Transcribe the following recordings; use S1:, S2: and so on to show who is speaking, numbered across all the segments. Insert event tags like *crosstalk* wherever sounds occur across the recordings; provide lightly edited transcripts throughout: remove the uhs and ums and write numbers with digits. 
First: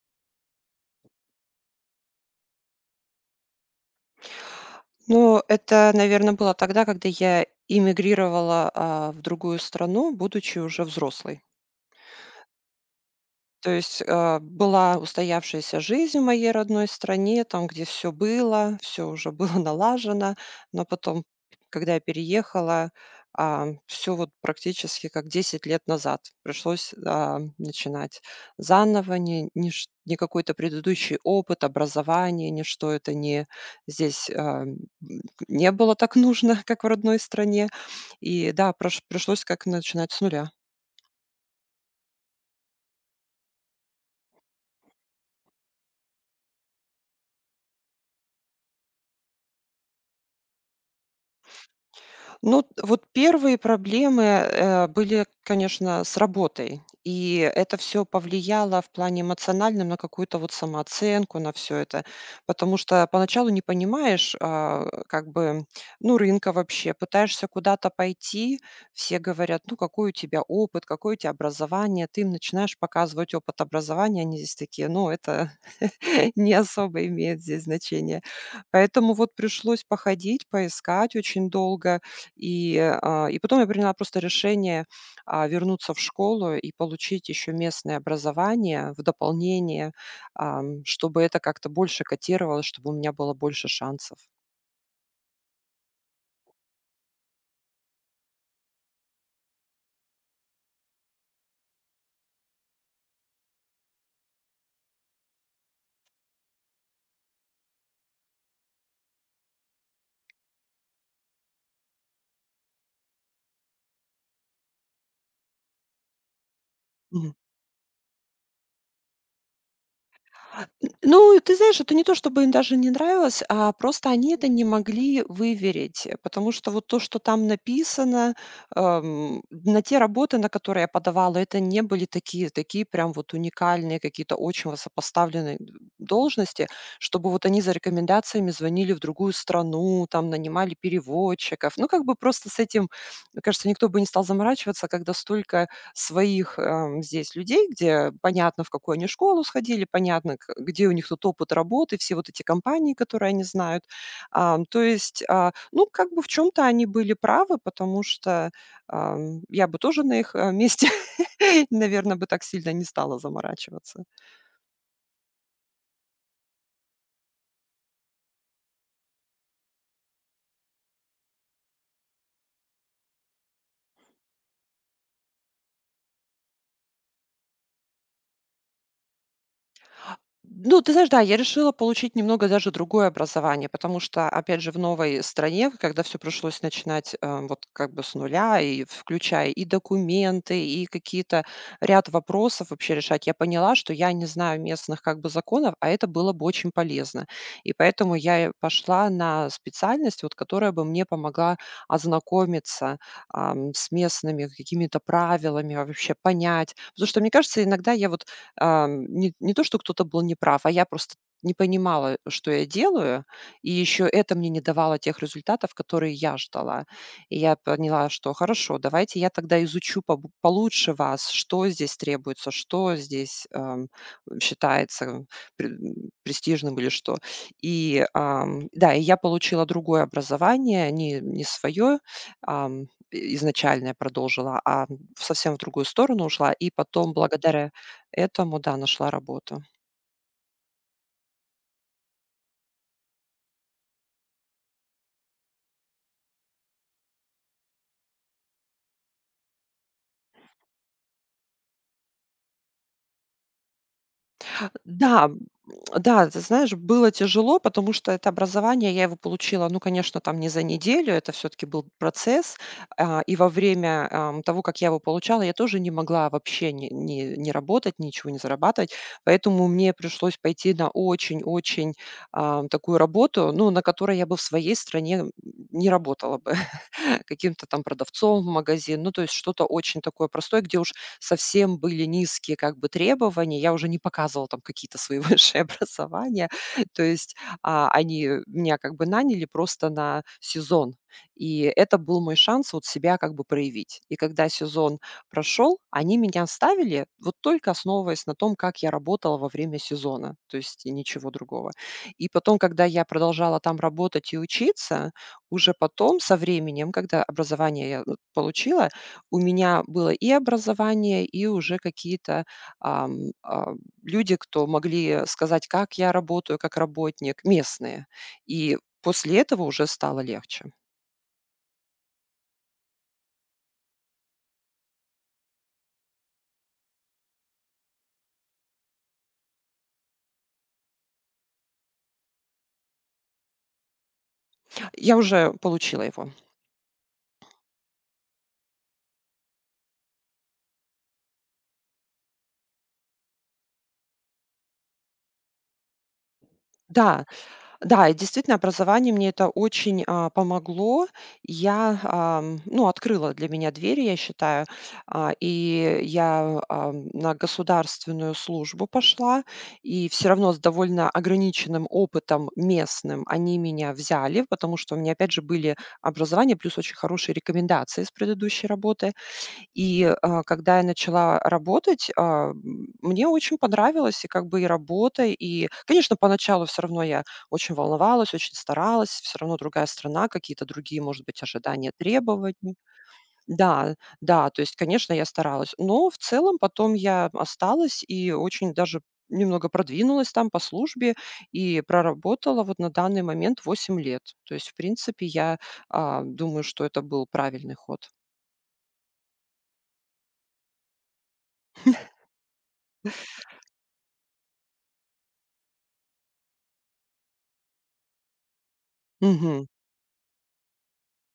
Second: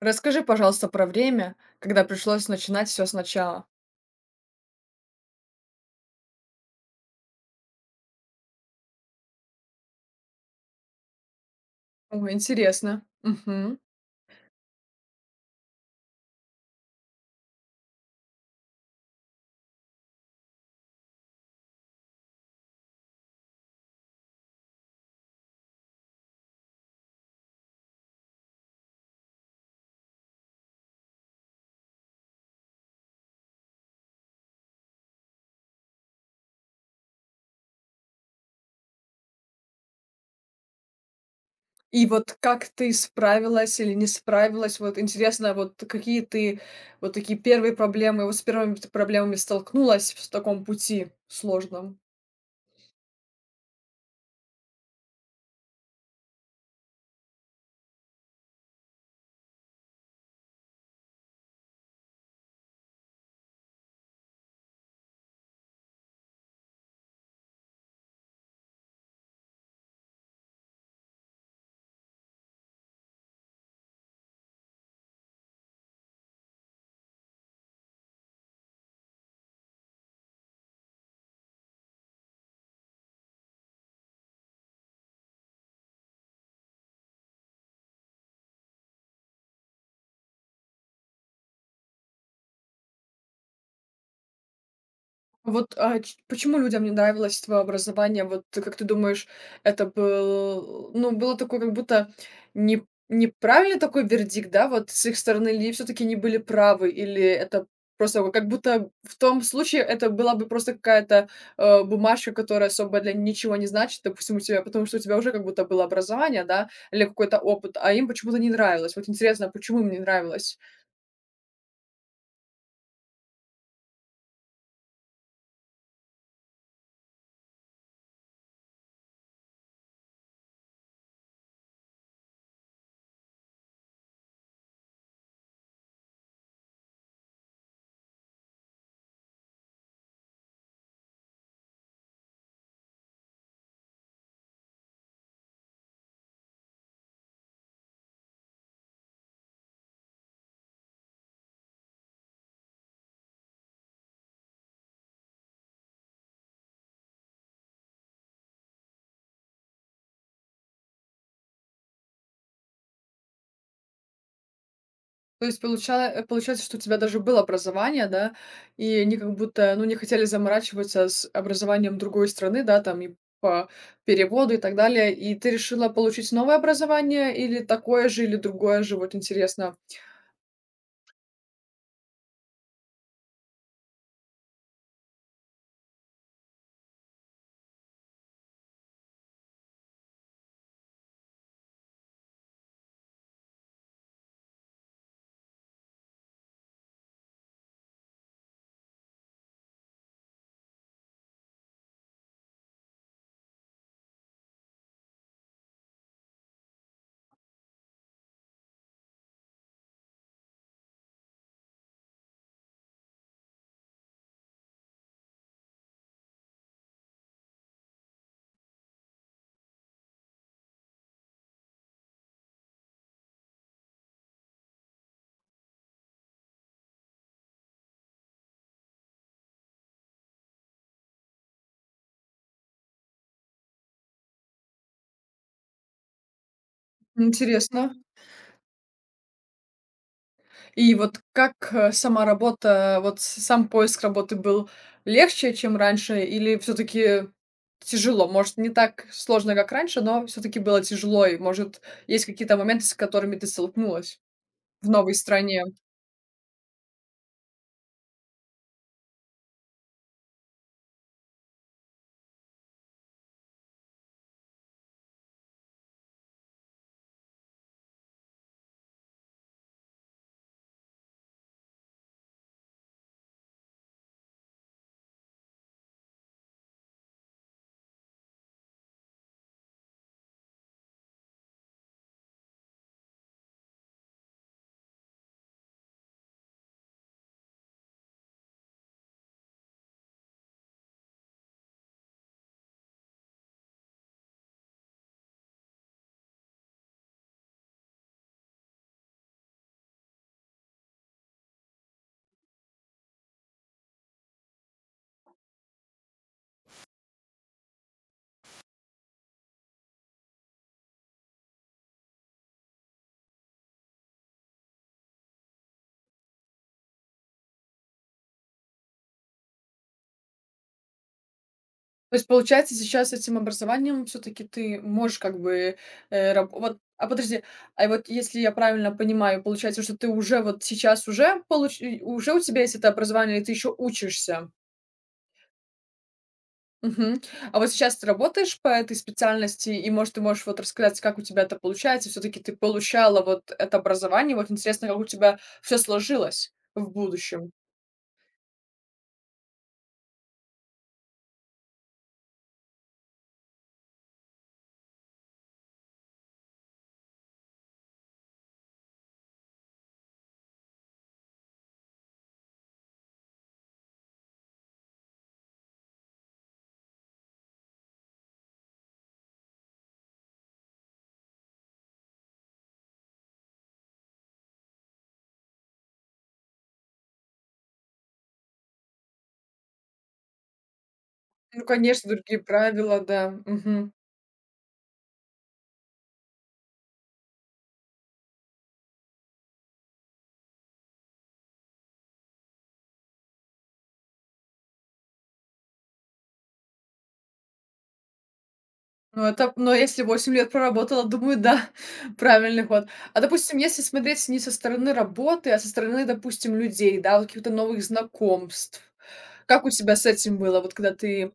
S1: Расскажи, пожалуйста, про время, когда пришлось начинать все сначала.
S2: Ну, это, наверное, было тогда, когда я эмигрировала, в другую страну, будучи уже взрослой.
S1: О, интересно.
S2: То
S1: Мгм.
S2: есть, была устоявшаяся жизнь в моей родной стране, там, где все было, все уже было *laughs* налажено, но потом, когда я переехала, все вот практически как 10 лет назад пришлось, начинать заново. Не ниш Ни какой-то предыдущий опыт, образование, ничто это не здесь, не было так нужно, *laughs* как в родной стране. И да, прош пришлось как начинать с нуля.
S1: И вот как ты справилась или не справилась? Вот интересно, вот какие ты вот такие первые проблемы, вот с первыми т проблемами столкнулась в таком пути сложном?
S2: Ну, вот первые проблемы, были, конечно, с работой. И это все повлияло в плане эмоциональном на какую-то вот самооценку, на все это. Потому что поначалу не понимаешь, как бы, ну, рынка вообще. Пытаешься куда-то пойти, все говорят: «Ну, какой у тебя опыт, какое у тебя образование?» Ты им начинаешь показывать опыт образования, они здесь такие: «Ну, это *laughs* не особо имеет здесь значение». Поэтому вот пришлось походить, поискать очень долго. И потом я приняла просто решение вернуться в школу и получить еще местное образование в дополнение, чтобы это как-то больше котировалось, чтобы у меня было больше шансов.
S1: А вот, а, ч почему людям не нравилось твое образование? Вот ты как ты думаешь, это был ну, было такое, как будто не неправильный такой вердикт, да, вот с их стороны, или все таки не были правы, или это просто вот как будто в том случае это была бы просто какая-то, бумажка, которая особо для ничего не значит, допустим, у тебя, потому что у тебя уже как будто было образование, да, или какой-то опыт, а им почему-то не нравилось. Вот интересно, почему им не нравилось?
S2: Ну, ты знаешь, это не то, чтобы им даже не нравилось, а просто они это не могли выверить, потому что вот то, что там написано, на те работы, на которые я подавала, это не были такие прям вот уникальные какие-то очень высокопоставленные д должности, чтобы вот они за рекомендациями звонили в другую страну, там нанимали переводчиков. Ну, как бы просто с этим, мне кажется, никто бы не стал заморачиваться, когда столько своих, здесь людей, где понятно, в какую они школу сходили, понятно, к где у них тут опыт работы, все вот эти компании, которые они знают. То есть, ну, как бы в чем то они были правы, потому что, я бы тоже на их, месте, *laughs* наверное, бы так сильно не стала заморачиваться.
S1: То есть получается, что у тебя даже было образование, да, и они как будто, ну, не хотели заморачиваться с образованием другой страны, да, там и по переводу и так далее. И ты решила получить новое образование или такое же, или другое же? Вот интересно.
S2: Ну, ты знаешь, да, я решила получить немного даже другое образование, потому что, опять же, в новой стране, когда все пришлось начинать, вот как бы с нуля, и включая и документы, и какие-то ряд вопросов вообще решать, я поняла, что я не знаю местных как бы законов, а это было бы очень полезно. И поэтому я и пошла на специальность, вот которая бы мне помогла ознакомиться, с местными какими-то правилами, вообще понять. Потому что, мне кажется, иногда я не то, что кто-то был неправ, а я просто не понимала, что я делаю, и еще это мне не давало тех результатов, которые я ждала. И я поняла, что хорошо, давайте я тогда изучу побо получше вас, что здесь требуется, что здесь, считается престижным или что. И да, и я получила другое образование, не свое, изначальное продолжила, а совсем в другую сторону ушла. И потом благодаря
S1: Интересно.
S2: этому, да, нашла работу.
S1: И вот как, сама работа, вот с сам поиск работы был легче, чем раньше, или все таки тяжело? Может, не так сложно, как раньше, но все таки было тяжело, и, может, есть какие-то моменты, с которыми ты столкнулась? В новой
S2: Да,
S1: стране.
S2: да, ты знаешь, было тяжело, потому что это образование, я его получила, ну, конечно, там не за неделю, это все-таки был процесс. И во время того, как я его получала, я тоже не могла вообще не работать, ничего не зарабатывать. Поэтому мне пришлось пойти на очень-очень такую работу, ну, на которой я бы в своей стране не работала бы. *laughs* Каким-то там продавцом в магазин, ну, то есть что-то очень такое простое, где уж совсем были низкие как бы требования. Я уже не показывала там какие-то свои *laughs* высшие образования. То есть, они меня как бы наняли просто на сезон. И это был мой шанс вот себя как бы проявить. И когда сезон прошел, они меня оставили вот только основываясь на том, как я работала во время сезона, то есть и ничего другого. И потом, когда я продолжала там работать и учиться, уже потом со временем, когда образование я, ну, получила, у меня было и образование, и уже какие-то ам, а, люди, кто могли сказать, как я работаю как работник, местные. И после этого уже стало легче.
S1: То есть, получается, сейчас с этим образованием все таки ты можешь как бы, а подожди, вот если я правильно понимаю, получается, что ты уже вот сейчас уже получ и уже у тебя есть это образование, и ты еще учишься.
S2: Я уже получила его.
S1: Мгм. А вот сейчас ты работаешь по этой специальности, и, может, ты можешь вот рассказать, как у тебя это получается? Все таки ты получала вот это образование. Вот интересно, как у тебя все сложилось в
S2: Да,
S1: будущем.
S2: да, и действительно, образование мне это очень, помогло. Я, ну, открыла для меня двери, я считаю. И я, на государственную службу пошла, и все равно с довольно ограниченным опытом местным они меня взяли, потому что у меня, опять же, были образование плюс очень хорошие рекомендации с предыдущей работы. И, когда я начала работать, мне очень понравилось и как бы и работа, и, конечно, поначалу все равно я очень волновалась, очень старалась. Все равно другая страна, какие-то другие, может быть,
S1: Ну,
S2: ожидания,
S1: конечно, другие
S2: требования.
S1: правила, да. Мгм.
S2: Да, да, то есть, конечно, я старалась, но в целом потом я осталась и очень даже немного продвинулась там по службе и проработала вот на данный момент 8 лет. То есть, в принципе, я, думаю, что это был правильный ход.
S1: Ну, но если 8 лет проработала, думаю, да, *laughs* правильный ход. А, допустим, если смотреть не со стороны работы, а со стороны, допустим, людей, да, вот каких-то новых знакомств. Как у тебя с этим было, вот когда ты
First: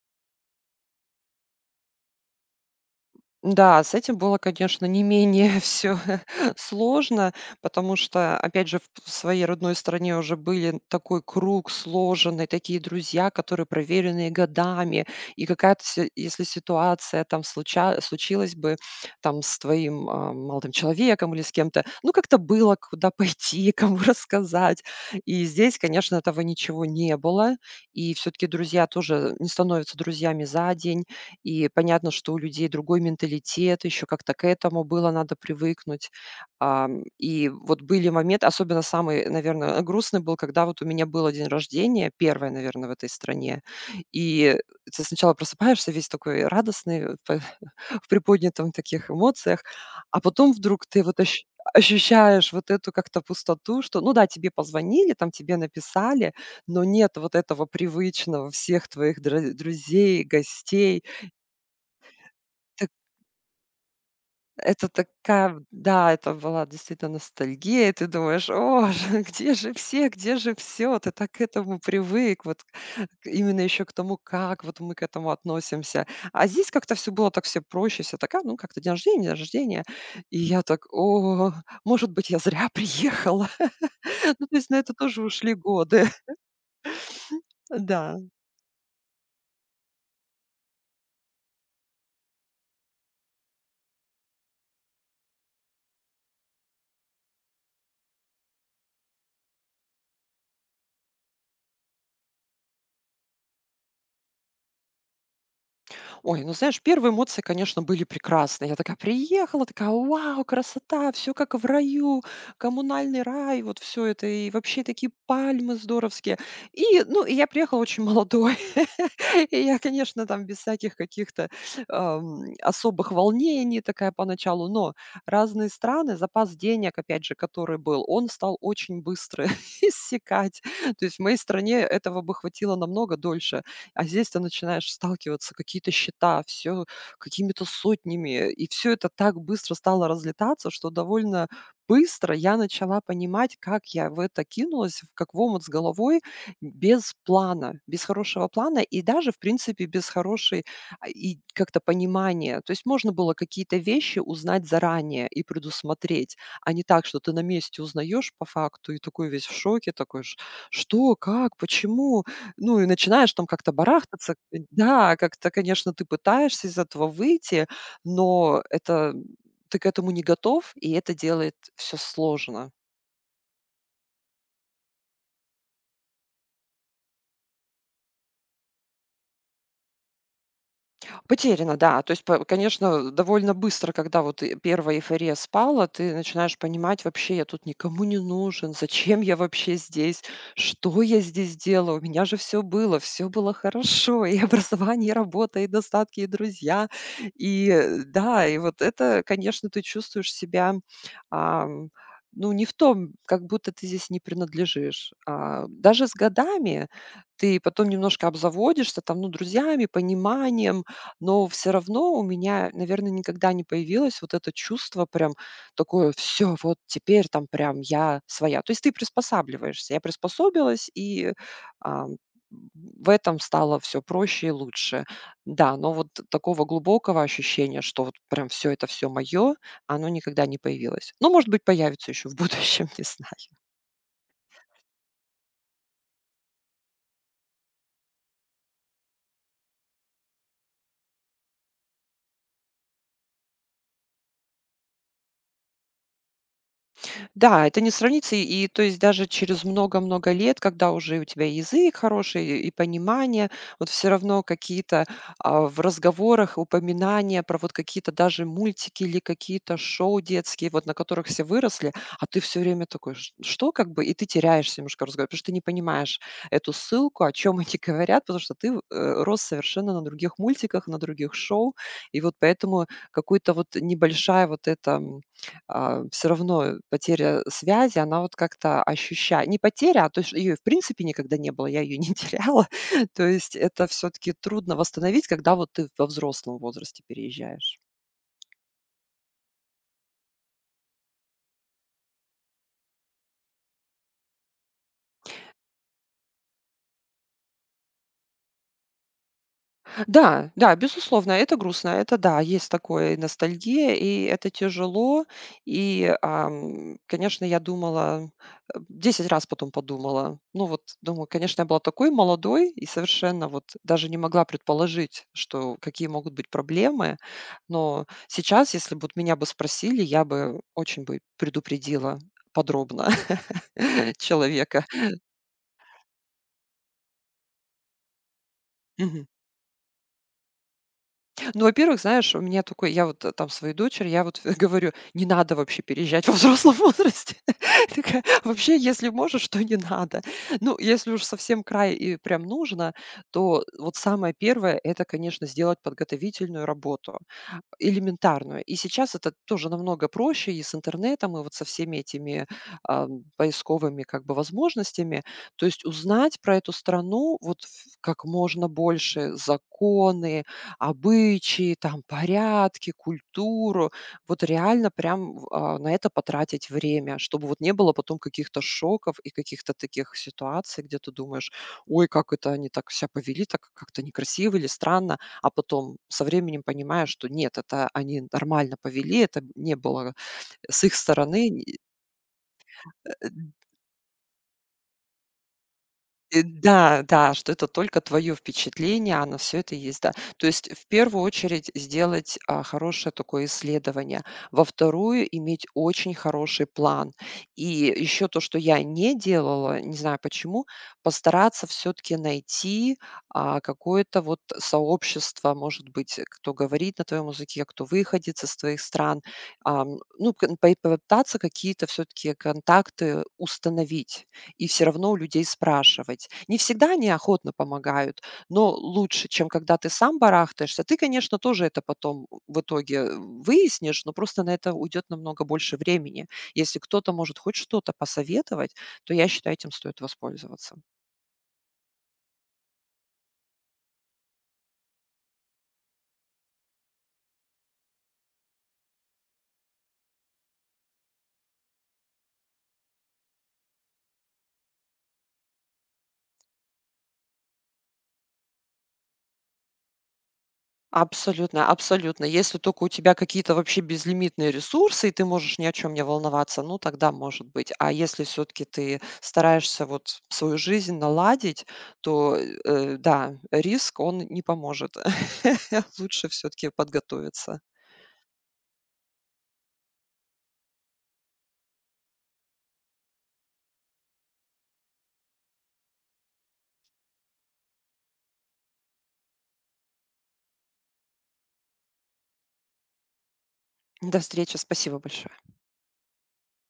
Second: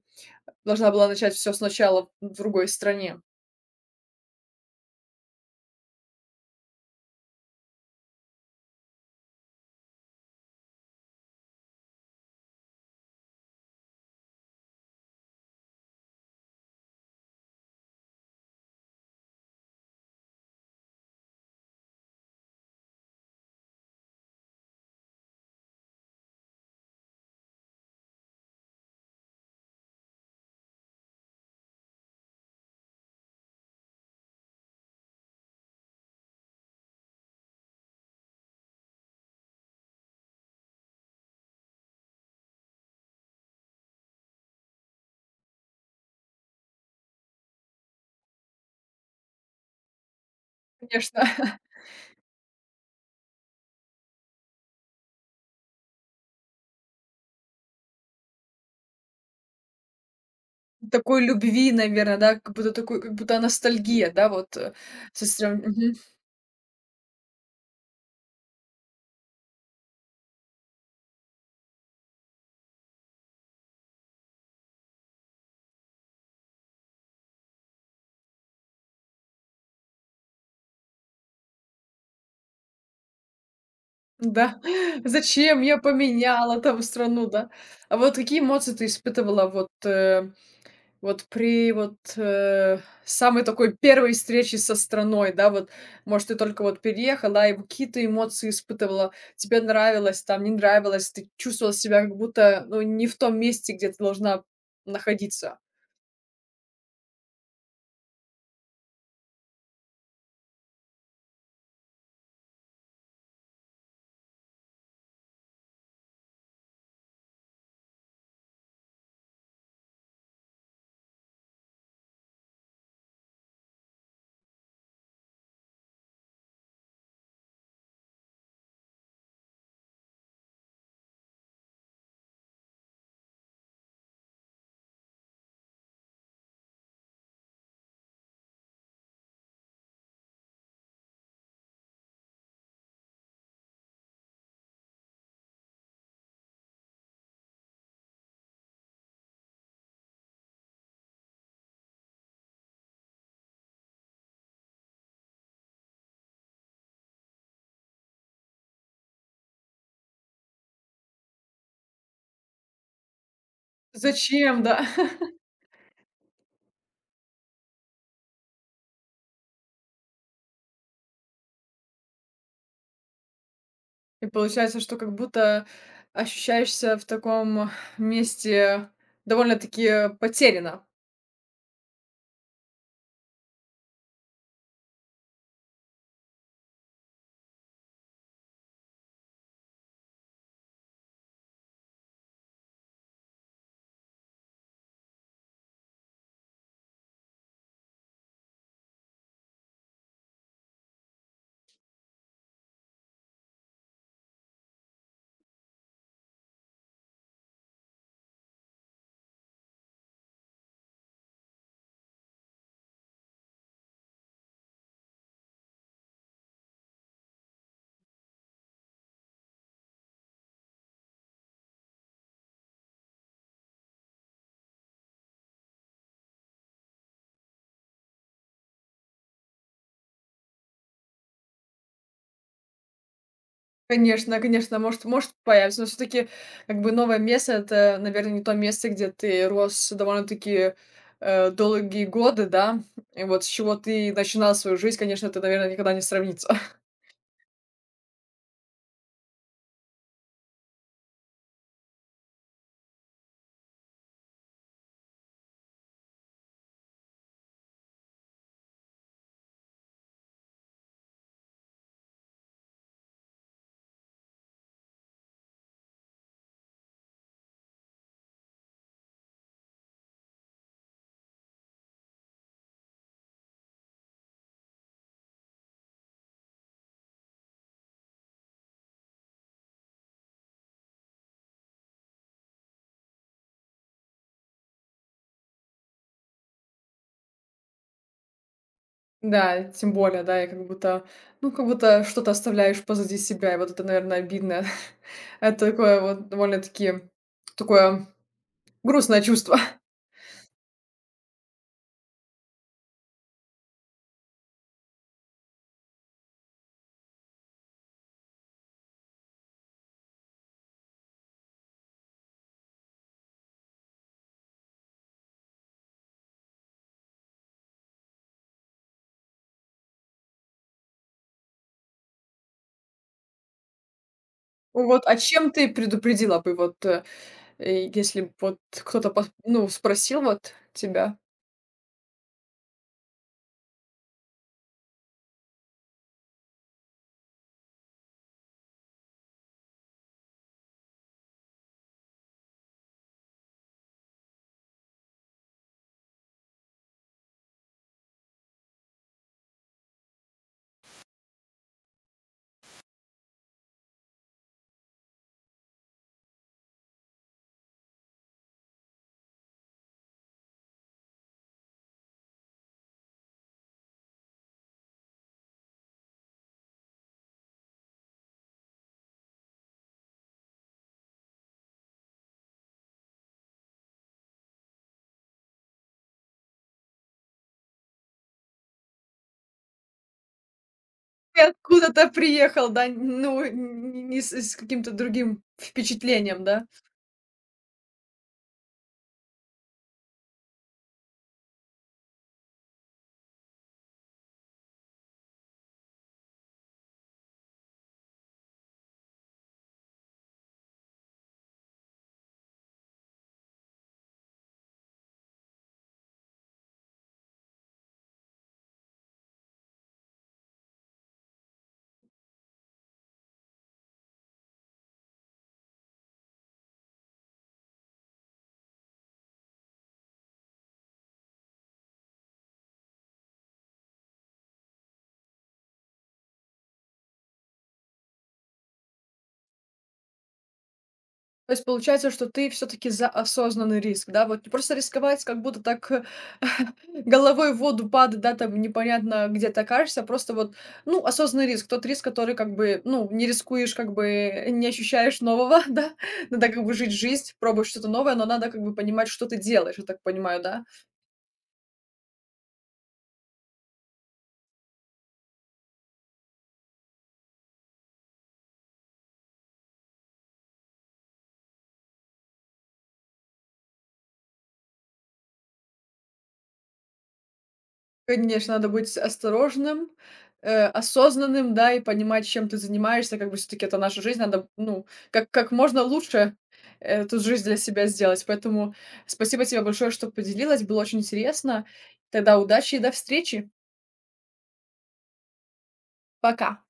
S1: должна была начать все сначала в другой стране?
S2: Да, с этим было, конечно, не менее *laughs* все сложно, потому что, опять же, в своей родной стране уже были такой круг сложенный, такие друзья, которые проверенные годами. И какая-то, се если ситуация там случа случилась бы там с твоим, молодым человеком или с кем-то, ну, как-то было куда пойти, *laughs* кому рассказать. И здесь, конечно, этого ничего не было. И все таки друзья тоже не становятся друзьями за день. И понятно, что у людей другой менталитет, еще как-то к этому было надо привыкнуть. И вот были моменты, особенно самый, наверное, грустный был, когда вот у меня был день рождения, первое, наверное, в этой стране. И ты сначала просыпаешься весь такой радостный, *laughs* п в приподнятом таких эмоциях, а потом вдруг ты вот
S1: Конечно,
S2: ощ
S1: *laughs*
S2: ощущаешь вот эту как-то пустоту, что, ну да, тебе позвонили, там тебе написали, но нет вот этого привычного всех твоих др друзей, гостей.
S1: такой любви, наверное, да, как будто
S2: Так
S1: такой, как будто ностальгия, да, вот,
S2: это
S1: со
S2: такая, в
S1: стороны. Мгм.
S2: да, это была действительно ностальгия, и ты думаешь: «О, *laughs* где же все, где же все? Ты так к этому привык, вот к именно еще к тому, как вот мы к этому относимся. А здесь как-то все было так все проще, все такая, ну как-то день рождения, день рождения». И я так: «О, может быть, я зря приехала». *laughs* Ну, то
S1: Да.
S2: есть на это
S1: *laughs*
S2: тоже ушли
S1: Зачем я
S2: годы.
S1: поменяла там страну, да?
S2: *laughs*
S1: А вот
S2: Да.
S1: какие эмоции ты испытывала вот, вот при вот, самой такой первой встрече со страной, да, вот, может, ты только вот переехала, и какие-то эмоции испытывала, тебе нравилось, там не нравилось, ты чувствовала себя как будто, ну, не в том месте, где ты должна находиться.
S2: Ой, ну знаешь, первые эмоции, конечно, были прекрасные. Я такая приехала, такая, вау, красота, все как в раю, коммунальный рай, вот все это, и вообще такие пальмы здоровские. И, ну, и я приехала очень молодой. *laughs* И я, конечно, там без всяких каких-то особых волнений такая поначалу, но разные страны, запас денег, опять же, который был, он стал очень быстро *laughs* иссякать. То есть в моей стране этого бы хватило намного дольше. А здесь ты начинаешь сталкиваться, какие-то счета, все какими-то сотнями. И все это так быстро стало разлетаться, что довольно быстро я начала понимать, как я в это кинулась, в как в омут с головой, без плана, без хорошего плана и даже, в принципе, без хорошей, и как-то понимания. То есть можно было какие-то вещи узнать заранее и предусмотреть, а не так, что ты на месте узнаешь по факту и такой весь в шоке, такой: "Ш Что? Как? Почему?» Ну и начинаешь там как-то барахтаться.
S1: Зачем, да?
S2: Да,
S1: *laughs*
S2: как-то, конечно, ты пытаешься из этого выйти, но это ты к этому не готов, и это делает все сложно.
S1: И получается, что как будто ощущаешься в таком месте довольно-таки потеряно.
S2: Потеряно, да. То есть, по конечно, довольно быстро, когда вот и первая эйфория спала, ты начинаешь понимать: «Вообще я тут никому не нужен, зачем я вообще здесь, что я здесь делаю? У меня же все было хорошо, и *laughs* образование, и работа, и достатки, и друзья». И, да, и вот это, конечно, ты чувствуешь себя, ам, ну, не в том, как будто ты здесь не принадлежишь. Даже с годами ты потом немножко обзаводишься там, ну, друзьями, пониманием, но все равно у меня, наверное, никогда не появилось вот это чувство прям такое: «Все вот теперь там прям я своя». То есть ты приспосабливаешься. Я приспособилась, и, ам, в этом стало все проще и лучше. Да, но вот такого глубокого ощущения, что вот прям все это все мое, оно никогда не появилось. Ну, может быть, появится еще в будущем, *laughs* не знаю.
S1: Конечно, конечно, может, может появится, но все таки как бы новое место — это, наверное, не то место, где ты рос довольно-таки, долгие годы, да. И вот с чего ты начинал свою жизнь, конечно, это, наверное, никогда не сравнится. *laughs*
S2: Да, это не сравнится. И то есть даже через много-много лет, когда уже у тебя и язык хороший и понимание, вот все равно какие-то, в разговорах упоминания про вот какие-то даже мультики или какие-то шоу детские, вот на которых все выросли, а ты все время такой: "Ш Что?» Как бы, и ты теряешься немножко в разговоре, потому что ты не понимаешь эту ссылку, о чем *laughs* они говорят, потому что ты, рос совершенно на других мультиках, на других шоу. И вот поэтому какой-то вот небольшая вот эта все равно потеря связи, она вот как-то ощуща не потеря, а то, есть ее в принципе никогда не было, я ее не *laughs* теряла. То есть это все таки трудно восстановить, когда вот ты во взрослом возрасте переезжаешь.
S1: Да, тем более, да, и как будто, ну, как будто что-то оставляешь позади себя, и вот это, наверное, обидно. *laughs* Это такое вот довольно-таки такое грустное чувство. *laughs*
S2: Да, да, безусловно, это грустно, это да, есть такое, и ностальгия, и это тяжело. И, конечно, я думала, 10 раз потом подумала. Ну вот, думаю, конечно, я была такой молодой и совершенно вот даже не могла предположить, что какие могут быть проблемы. Но сейчас, если бы вот меня бы спросили, я бы очень бы предупредила подробно *laughs* человека.
S1: Вот, а чем ты предупредила бы, вот, если б вот кто-то
S2: Мгм.
S1: пос ну, спросил вот тебя?
S2: Ну, во-первых, знаешь, у меня такой, я вот там своей дочери, я вот *laughs* говорю, не надо вообще переезжать во взрослом возрасте. *laughs* Такая, вообще, если можешь, то не надо. Ну, если уж совсем край и прям нужно, то вот самое первое, это, конечно, сделать подготовительную работу. Элементарную. И сейчас это тоже намного проще и с интернетом, и вот со всеми этими, поисковыми как бы возможностями. То есть узнать про эту страну вот ф как можно больше: законы, обычаи, там порядки, культуру. Вот реально прям на это потратить время, чтобы вот не было потом каких-то шоков и каких-то таких ситуаций, где ты думаешь: «Ой, как это они так ся повели, так как-то некрасиво или странно», а потом со временем понимаешь, что нет, это они нормально повели, это не было с их
S1: Ты
S2: стороны ни
S1: откуда-то приехал, да,
S2: э
S1: ну, н не с каким-то другим впечатлением, да?
S2: Да, да, что это только твое впечатление, а на всё это есть, да. То есть в первую очередь сделать, хорошее такое исследование, во вторую иметь очень хороший план. И еще то, что я не делала, не знаю почему, постараться все-таки найти, какое-то вот сообщество, может быть, кто говорит на твоем языке, кто выходит из твоих стран. Ну, кон пой попытаться какие-то все-таки контакты установить и все равно у людей спрашивать. Не всегда они охотно помогают, но лучше, чем когда ты сам барахтаешься. Ты, конечно, тоже это потом в итоге выяснишь, но просто на это уйдет намного больше времени. Если кто-то может хоть что-то посоветовать, то я считаю, этим стоит воспользоваться.
S1: То есть получается, что ты все таки за осознанный риск, да? Вот не просто рисковать, как будто так, *laughs* головой в воду падать, да, там непонятно где ты окажешься. А просто вот, ну, осознанный риск, тот риск, который как бы, ну, не рискуешь, как бы не ощущаешь нового, *laughs* да? Надо как бы жить жизнь, пробовать что-то новое, но надо как бы понимать, что ты делаешь, я так понимаю, да?
S2: Абсолютно, абсолютно. Если только у тебя какие-то вообще безлимитные ресурсы, и ты можешь ни о чем не волноваться, ну, тогда может быть. А если все таки ты стараешься вот свою жизнь наладить, то, да, риск, он не поможет. *laughs* Лучше все таки подготовиться.
S1: Конечно, надо быть осторожным, осознанным, да, и понимать, чем ты занимаешься. Как бы все-таки это наша жизнь, надо, ну, как можно лучше эту жизнь для себя сделать. Поэтому спасибо тебе большое, что поделилась, было очень интересно. Тогда удачи и до встречи.
S2: До встречи, спасибо большое.
S1: Пока.